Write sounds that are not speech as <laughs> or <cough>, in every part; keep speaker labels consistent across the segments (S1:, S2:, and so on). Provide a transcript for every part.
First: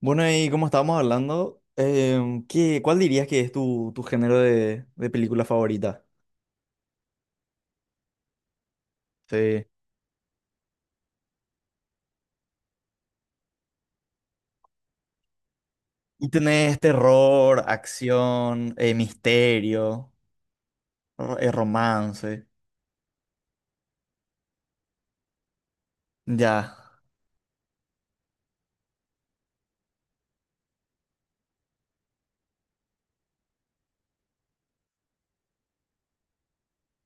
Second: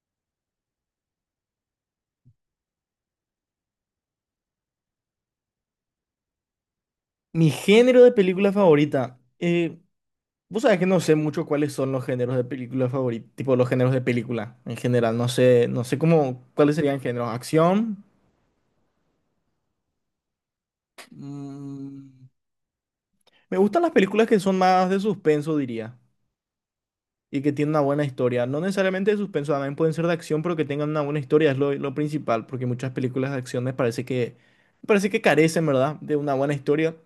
S1: Bueno, y como estábamos hablando, ¿qué, cuál dirías que es tu género de película favorita?
S2: Mi género de película favorita.
S1: Sí.
S2: Vos sabés que no sé mucho cuáles son los géneros de película favorita, tipo los géneros de película en general. No sé, no sé
S1: Y
S2: cómo, cuáles
S1: tenés
S2: serían géneros.
S1: terror,
S2: Acción.
S1: acción, misterio,
S2: mm,
S1: romance.
S2: Me gustan las películas que son más de suspenso, diría,
S1: Ya.
S2: y que tienen una buena historia. No necesariamente de suspenso, también pueden ser de acción, pero que tengan una buena historia es lo principal, porque muchas películas de acción me parece que carecen, ¿verdad?, de una buena historia.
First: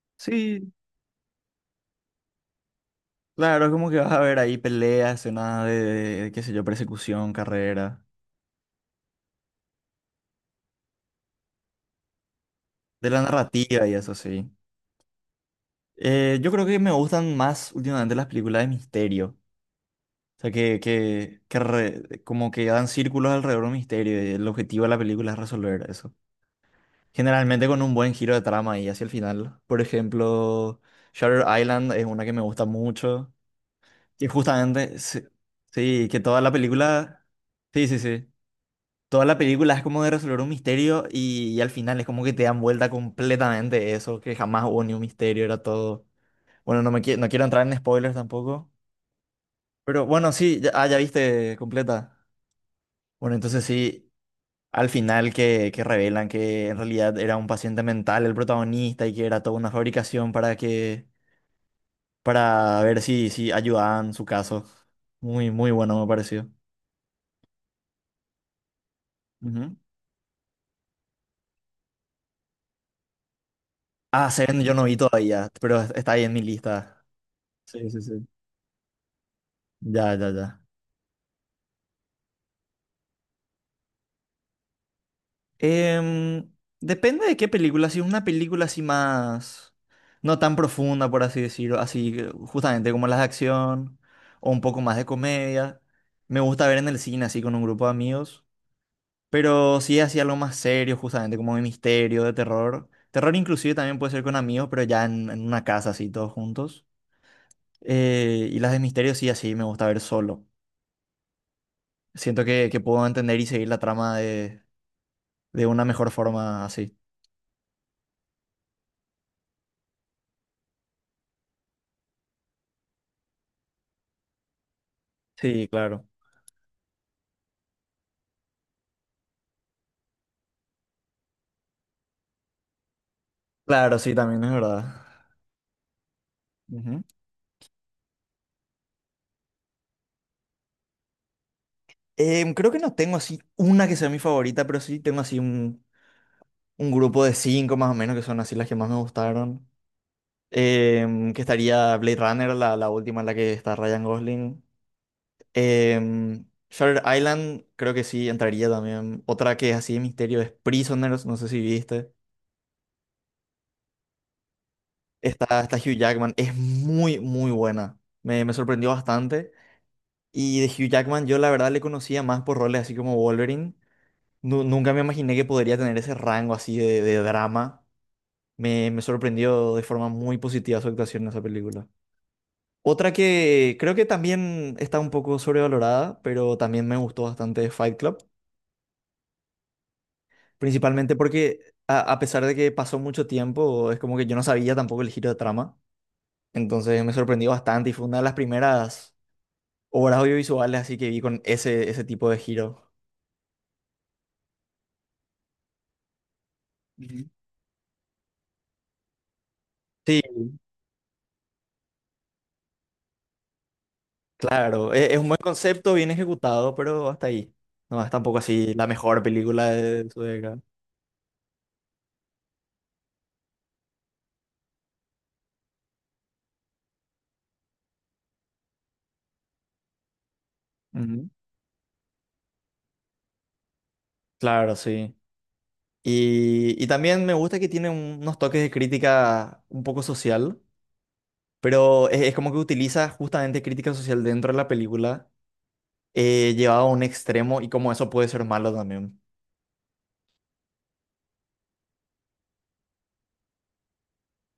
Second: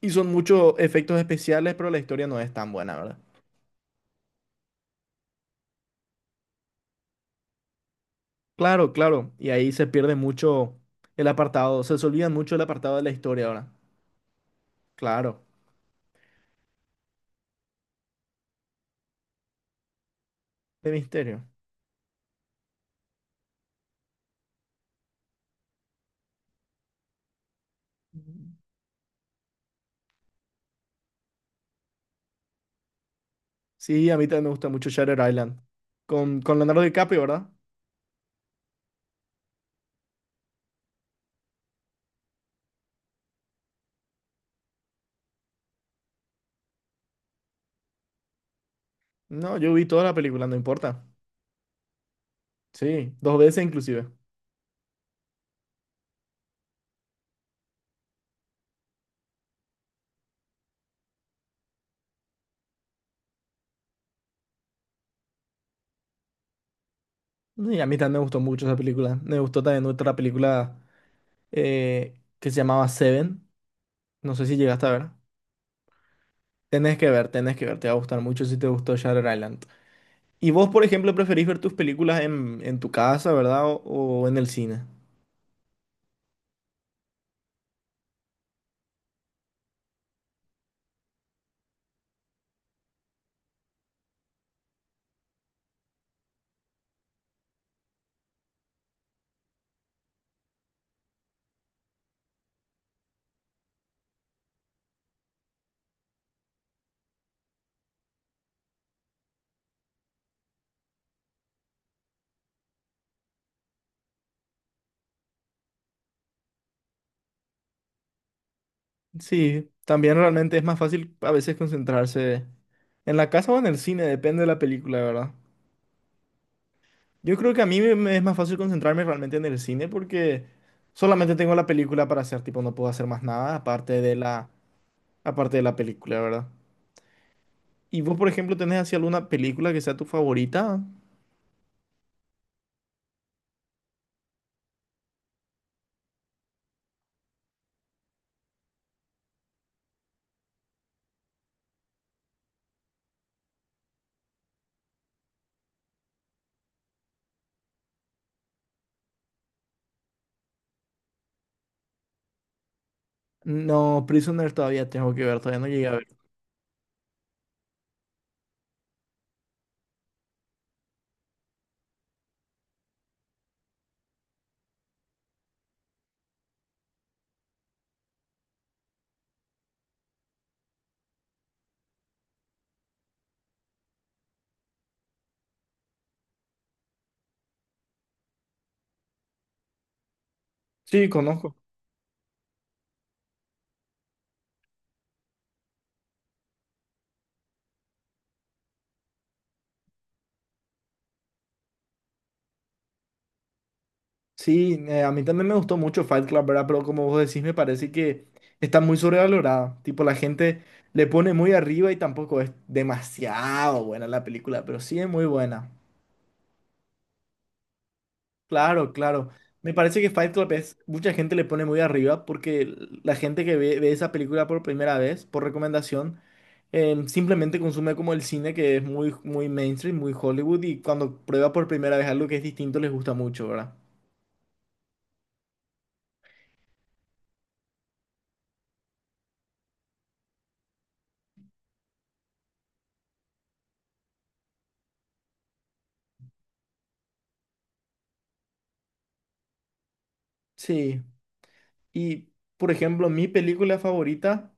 S2: Y son
S1: Sí,
S2: muchos efectos especiales, pero la historia no es tan buena, ¿verdad?
S1: claro, es como que vas a ver ahí peleas, escenas qué sé yo, persecución, carrera,
S2: Claro, claro. Y ahí se pierde mucho el apartado, se olvidan mucho el apartado de
S1: de
S2: la
S1: la
S2: historia ahora.
S1: narrativa y eso sí.
S2: Claro,
S1: Yo creo que me gustan más últimamente las películas de misterio. O sea,
S2: de misterio.
S1: como que dan círculos alrededor de un misterio y el objetivo de la película es resolver eso. Generalmente con un buen giro de trama y hacia el final. Por ejemplo, Shutter Island es una que me gusta mucho.
S2: Sí, a mí
S1: Y
S2: también me gusta mucho
S1: justamente,
S2: Shutter
S1: sí,
S2: Island.
S1: sí, que
S2: Con,
S1: toda la
S2: con Leonardo DiCaprio,
S1: película...
S2: ¿verdad?
S1: Sí, sí, sí. Toda la película es como de resolver un misterio y al final es como que te dan vuelta completamente eso, que jamás hubo ni un misterio, era todo... Bueno, no quiero entrar en spoilers tampoco.
S2: No, yo vi toda
S1: Pero
S2: la
S1: bueno,
S2: película, no
S1: sí, ya, ah, ya
S2: importa.
S1: viste completa.
S2: Sí,
S1: Bueno,
S2: dos
S1: entonces
S2: veces inclusive.
S1: sí, al final que revelan que en realidad era un paciente mental el protagonista y que era toda una fabricación para que, para ver si ayudaban su caso. Muy, muy bueno me pareció.
S2: Y a mí también me gustó mucho esa película. Me gustó
S1: Ujú.
S2: también otra película que se llamaba Seven.
S1: Ah,
S2: No sé si
S1: Seven yo no
S2: llegaste a
S1: vi
S2: ver.
S1: todavía, pero está ahí en mi
S2: Tenés
S1: lista.
S2: que ver, tenés que ver,
S1: Sí,
S2: te va a
S1: sí,
S2: gustar
S1: sí.
S2: mucho si te gustó Shutter Island.
S1: Ya, ya,
S2: ¿Y
S1: ya.
S2: vos, por ejemplo, preferís ver tus películas en tu casa, ¿verdad? o en el cine?
S1: Em, depende de qué película. Si es una película así más... No tan profunda, por así decirlo. Así, justamente como las de acción. O un poco más de comedia. Me gusta ver en el cine así con un grupo de amigos. Pero si es así algo más serio, justamente como de misterio, de terror. Terror inclusive también puede ser con amigos, pero ya en una casa así todos juntos. Y las de misterio sí, así me gusta ver solo. Siento que puedo entender y seguir la trama de una mejor forma así.
S2: Sí, también realmente es más fácil a veces concentrarse en la casa o en el cine, depende de la película, ¿verdad?
S1: Sí, claro.
S2: Yo creo que a me es más fácil concentrarme realmente en el cine porque solamente tengo la película para hacer, tipo, no puedo hacer más nada
S1: Claro, sí, también es verdad.
S2: aparte de la película, ¿verdad?
S1: Ujú.
S2: ¿Y vos, por ejemplo, tenés así alguna película que sea tu favorita?
S1: Creo que no tengo así una que sea mi favorita, pero sí tengo así un grupo de cinco más o menos que son así las que más me gustaron. Que estaría Blade Runner, la última en la que está Ryan Gosling. Em, Shutter Island, creo que sí, entraría también. Otra que es así de misterio es Prisoners, no sé si viste.
S2: No, Prisoner todavía tengo que ver, todavía no
S1: Está
S2: llegué a
S1: Hugh
S2: ver.
S1: Jackman, es muy, muy buena. Me sorprendió bastante. Y de Hugh Jackman yo la verdad le conocía más por roles así como Wolverine. Nunca me imaginé que podría tener ese rango así de drama. Me sorprendió de forma muy positiva su actuación en esa película. Otra que creo que también está un poco sobrevalorada, pero también me gustó bastante es Fight Club.
S2: Sí,
S1: Principalmente
S2: conozco.
S1: porque a pesar de que pasó mucho tiempo, es como que yo no sabía tampoco el giro de trama. Entonces me sorprendió bastante y fue una de las primeras obras audiovisuales así que vi con ese tipo de giro.
S2: Sí, a mí también me gustó mucho Fight Club, ¿verdad? Pero como vos
S1: Ujú.
S2: decís, me parece que está muy sobrevalorada. Tipo, la
S1: Sí.
S2: gente le pone muy arriba y tampoco es demasiado buena la película, pero
S1: Claro,
S2: sí es
S1: es
S2: muy
S1: un buen
S2: buena.
S1: concepto, bien ejecutado, pero hasta ahí. No es tampoco así la
S2: Claro,
S1: mejor
S2: claro.
S1: película
S2: Me parece
S1: de
S2: que
S1: su
S2: Fight Club
S1: década.
S2: es, mucha gente le pone muy arriba porque la gente que ve esa película por primera vez, por recomendación, simplemente consume como el cine que es muy mainstream, muy Hollywood, y cuando
S1: Ujú.
S2: prueba por primera vez algo que es distinto les gusta mucho, ¿verdad?
S1: Claro, sí. Y también me gusta que tiene unos toques de crítica un poco social, pero es como que utiliza justamente crítica social dentro de la película, llevado a un extremo y como eso puede ser malo también.
S2: Sí. Y, por ejemplo, mi película favorita,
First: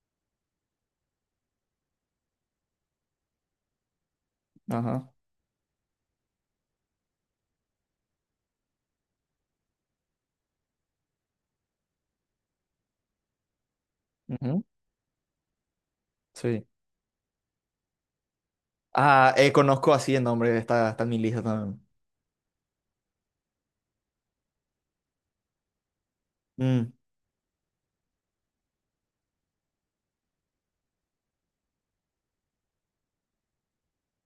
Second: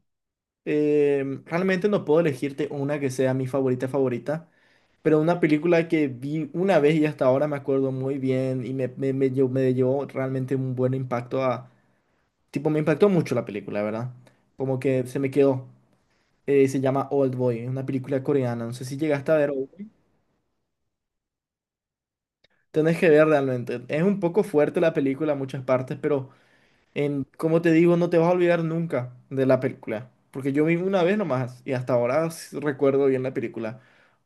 S2: realmente no puedo elegirte una que sea mi favorita favorita,
S1: Ajá.
S2: pero una película que vi una vez y hasta ahora me acuerdo muy bien y me llevó realmente un buen impacto a... Tipo, me impactó mucho la película, ¿verdad?
S1: Ujú.
S2: Como que se me quedó.
S1: Sí.
S2: Se llama Old Boy, una película coreana. No sé si
S1: Ah,
S2: llegaste a ver. Old Boy.
S1: conozco así el nombre, está en mi lista también.
S2: Tenés que ver realmente. Es un poco fuerte la película en muchas partes, pero...
S1: Mm,
S2: En, como te digo, no te vas a olvidar nunca de la película, porque yo vi una vez nomás y hasta ahora recuerdo bien la película.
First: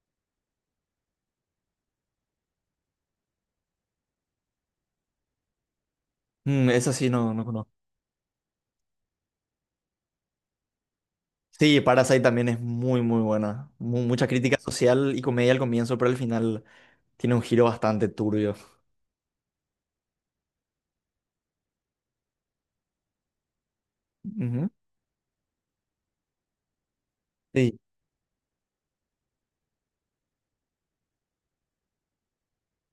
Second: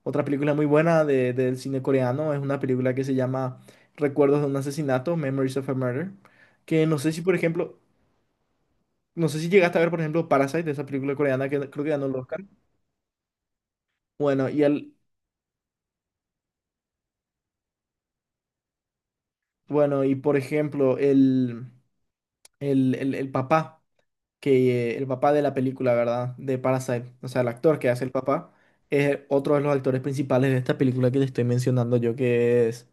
S2: Otra película muy buena del cine coreano es una película que se llama Recuerdos de un asesinato, Memories of a Murder, que
S1: esa
S2: no
S1: sí
S2: sé si,
S1: no,
S2: por
S1: no conozco.
S2: ejemplo, no sé si llegaste a ver, por ejemplo, Parasite, esa película coreana que
S1: Sí,
S2: creo que ganó el
S1: Parasite
S2: Oscar.
S1: también es muy, muy buena. Mucha
S2: Bueno,
S1: crítica
S2: y el,
S1: social y comedia al comienzo, pero al final tiene un giro bastante turbio.
S2: bueno, y por ejemplo, el papá.
S1: Ujú.
S2: Que el papá de la película, ¿verdad? De Parasite, o sea, el
S1: Sí,
S2: actor que hace el papá, es otro de los actores principales de esta película que te estoy mencionando yo,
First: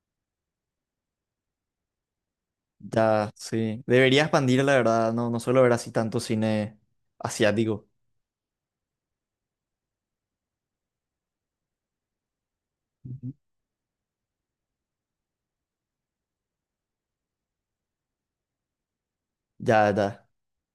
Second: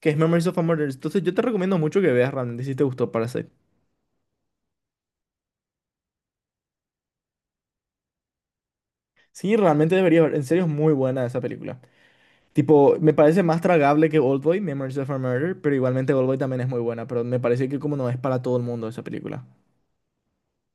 S2: que es Memories of a Murder. Entonces yo te recomiendo mucho que veas realmente si te gustó
S1: ya,
S2: Parasite.
S1: sí. Debería expandir, la verdad. No, no suelo ver así tanto cine asiático.
S2: Sí, realmente deberías ver, en serio es muy buena esa película. Tipo, me
S1: Ujú.
S2: parece más tragable que Oldboy, Memories of a Murder, pero igualmente Oldboy también es muy buena, pero me parece que como no es para todo el mundo esa película.
S1: Ya, ya.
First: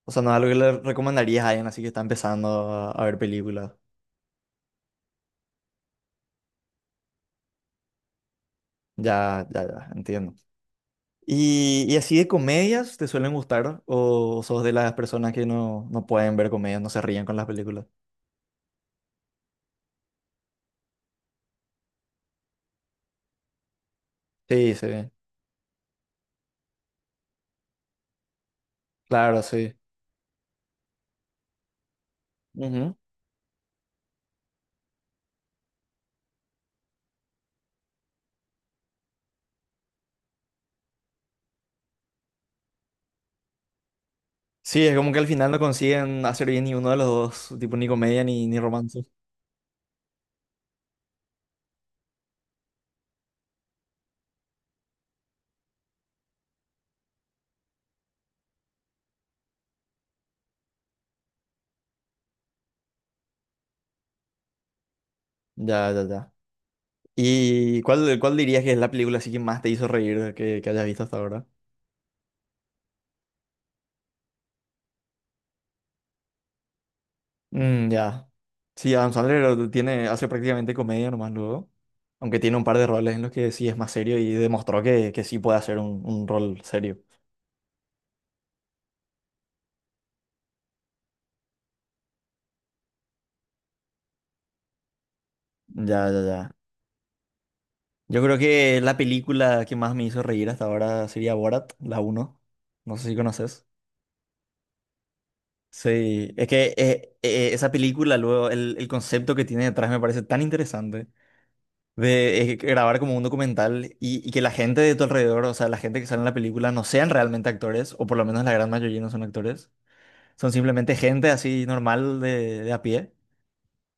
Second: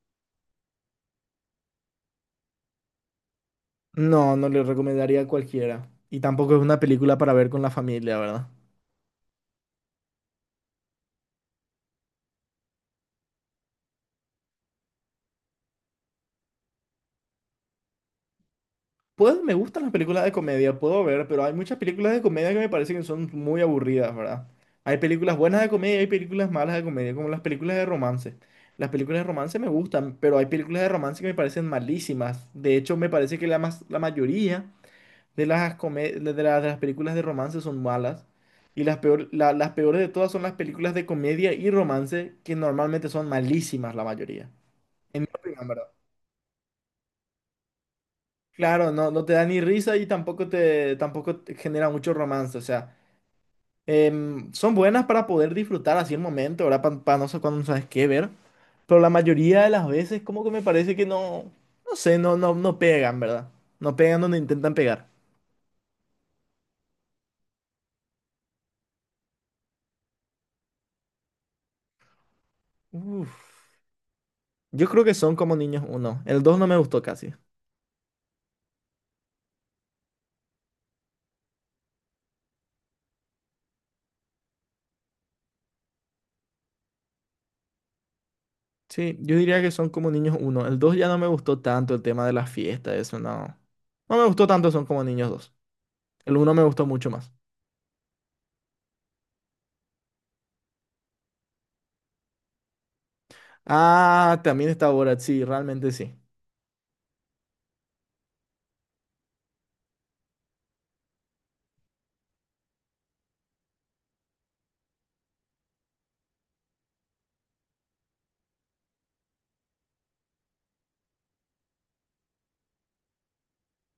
S1: O sea, no es algo que le recomendarías a alguien así que está empezando a ver películas.
S2: No, no le recomendaría a cualquiera. Y tampoco es una película para ver con la familia, ¿verdad?
S1: Ya, ya, ya, entiendo. Y así de comedias te suelen gustar? ¿O sos de las personas que no, no pueden ver comedias, no se ríen con las películas?
S2: Pues me gustan las películas de comedia, puedo ver, pero hay muchas películas de comedia que me parecen que son muy aburridas, ¿verdad?
S1: Sí,
S2: Hay
S1: sí,
S2: películas buenas de comedia y hay películas malas de comedia, como las películas de romance. Las películas de
S1: claro,
S2: romance me
S1: sí.
S2: gustan, pero hay películas de romance que me parecen malísimas. De hecho, me parece que la mayoría de las, come- de la- de las películas de romance son malas. Y las peores de todas son las películas de comedia y romance, que normalmente son malísimas la mayoría.
S1: Sí, es como que
S2: En
S1: al
S2: mi
S1: final no
S2: opinión, ¿verdad?
S1: consiguen hacer bien ni uno de los dos, tipo ni comedia ni
S2: Claro,
S1: romance.
S2: no, no te da ni risa y tampoco te genera mucho romance. O sea, son buenas para poder disfrutar así el momento, ¿verdad? Para no sé cuándo no sabes qué ver. Pero la mayoría de las veces como que me parece que no pegan, ¿verdad? No pegan donde intentan pegar.
S1: Ya, ya, ya. ¿Y cuál, cuál dirías que es la película así que más te hizo reír que hayas visto hasta ahora?
S2: Uf, Yo creo que son como niños uno. El dos no me gustó casi.
S1: Mm, ya. Sí, Adam Sandler tiene, hace prácticamente comedia nomás luego. Aunque tiene un par de roles en los que sí es más serio y demostró que sí puede hacer un rol serio.
S2: Sí, yo diría que son como niños uno. El dos ya no me gustó tanto el tema de la fiesta, eso no. No me gustó tanto son como niños dos.
S1: Ya, ya,
S2: El
S1: ya.
S2: uno me gustó mucho más.
S1: Yo creo que la película que más me hizo reír hasta ahora sería Borat, la uno. No sé si conoces.
S2: Ah, también está Borat, sí, realmente sí.
S1: Sí, es que esa película, luego, el concepto que tiene detrás me parece tan interesante de grabar como un documental y que la gente de tu alrededor, o sea, la gente que sale en la película, no sean realmente actores, o por lo menos la gran mayoría no son actores, son simplemente gente así normal de a pie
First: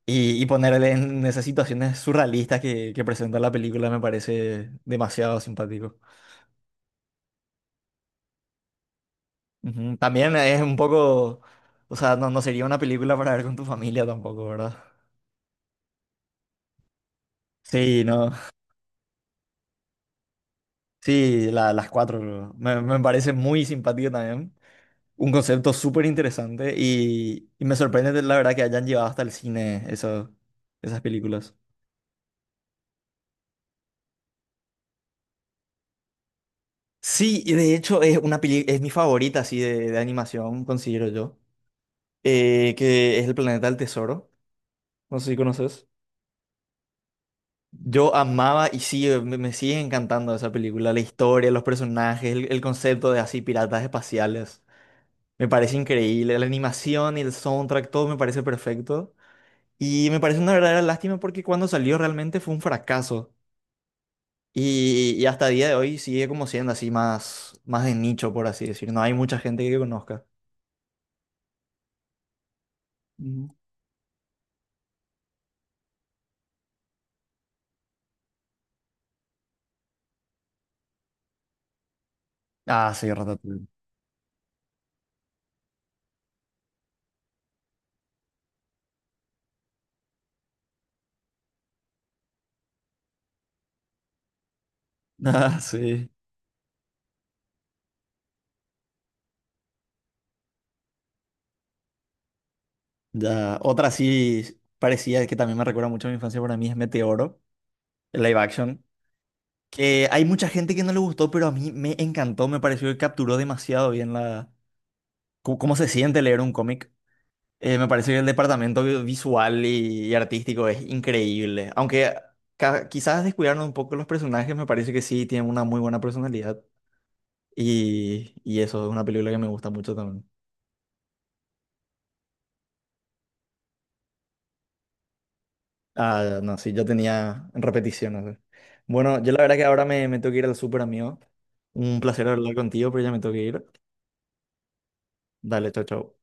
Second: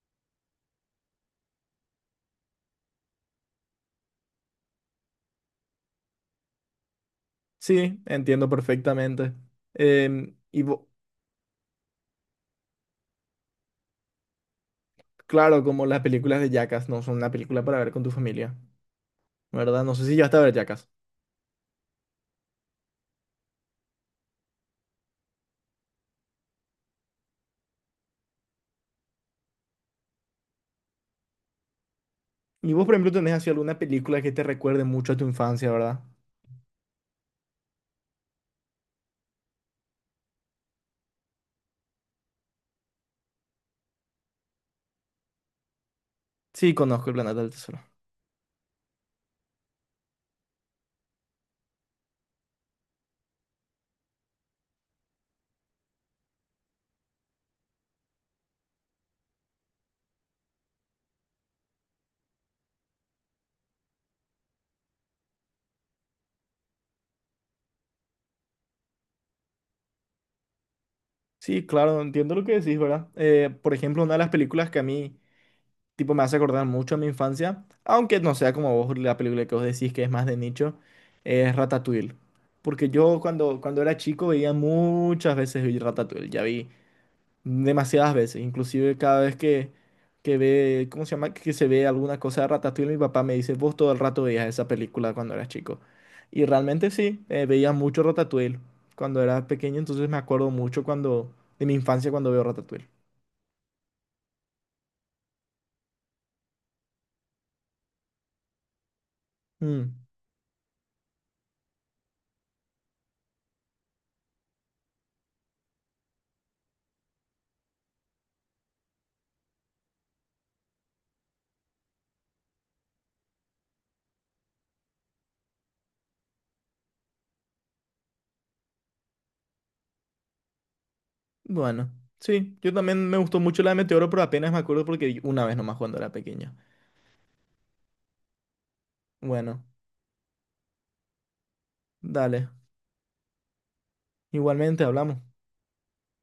S1: y ponerle en esas situaciones surrealistas que presenta la película me parece demasiado simpático.
S2: Sí, entiendo perfectamente.
S1: Ujú, también
S2: Em,
S1: es
S2: y
S1: un
S2: vo-
S1: poco, o sea, no, no sería una película para ver con tu familia tampoco, ¿verdad?
S2: claro, como las películas de Jackass no son una película para ver
S1: Sí,
S2: con tu
S1: no.
S2: familia, ¿verdad? No sé si ya está a ver Jackass.
S1: Sí, la- las cuatro me parece muy simpático también. Un concepto súper interesante y me sorprende la verdad que hayan llevado hasta el cine esas películas.
S2: Y vos, por ejemplo, tenés así alguna película que te recuerde mucho a tu infancia, ¿verdad?
S1: Sí, y de hecho es una es mi favorita así de animación, considero yo, que es El Planeta del Tesoro. No sé si conoces.
S2: Sí, conozco El Planeta del Tesoro.
S1: Yo amaba y sí, me sigue encantando esa película, la historia, los personajes, el concepto de así piratas espaciales. Me parece increíble, la animación y el soundtrack, todo me parece perfecto. Y me parece una verdadera lástima porque cuando salió realmente fue un fracaso. Y hasta día de hoy sigue como siendo así más, más de nicho, por así decir. No hay mucha gente que conozca.
S2: Sí, claro, entiendo lo que decís, ¿verdad?
S1: Ujú.
S2: Por ejemplo, una de las películas que a mí tipo, me hace acordar mucho a mi infancia, aunque no sea como vos la película que vos decís que es más de nicho, es Ratatouille. Porque
S1: Ah, sí,
S2: yo
S1: Ratatouille.
S2: cuando
S1: <laughs>
S2: era chico veía muchas veces vi Ratatouille, ya vi demasiadas veces, inclusive cada vez que ve, ¿cómo se llama? Que se ve alguna cosa de Ratatouille, mi papá me dice, vos todo el rato veías esa película cuando eras
S1: Ah,
S2: chico.
S1: sí.
S2: Y realmente sí, veía mucho Ratatouille cuando era pequeño, entonces me acuerdo mucho de mi infancia cuando veo Ratatouille.
S1: Ya. Otra sí parecía que también me recuerda mucho a mi infancia para mí es Meteoro, el live action.
S2: Mm.
S1: Que hay mucha gente que no le gustó, pero a mí me encantó, me pareció que capturó demasiado bien la... Cómo cómo se siente leer un cómic. Me parece que el departamento visual y artístico es increíble. Aunque quizás descuidaron un poco los personajes, me parece que sí tienen una muy buena personalidad. Y eso es una película que me gusta mucho también.
S2: Bueno, sí, yo también me gustó mucho la de Meteoro, pero apenas me acuerdo porque vi una vez nomás cuando era
S1: Ah,
S2: pequeño.
S1: no, sí, yo tenía repeticiones. ¿Eh? Bueno, yo la verdad que
S2: Bueno,
S1: ahora me tengo que ir al súper, amigo. Un placer
S2: dale.
S1: hablar contigo, pero ya me tengo que ir.
S2: Igualmente hablamos.
S1: Dale, chao, chao.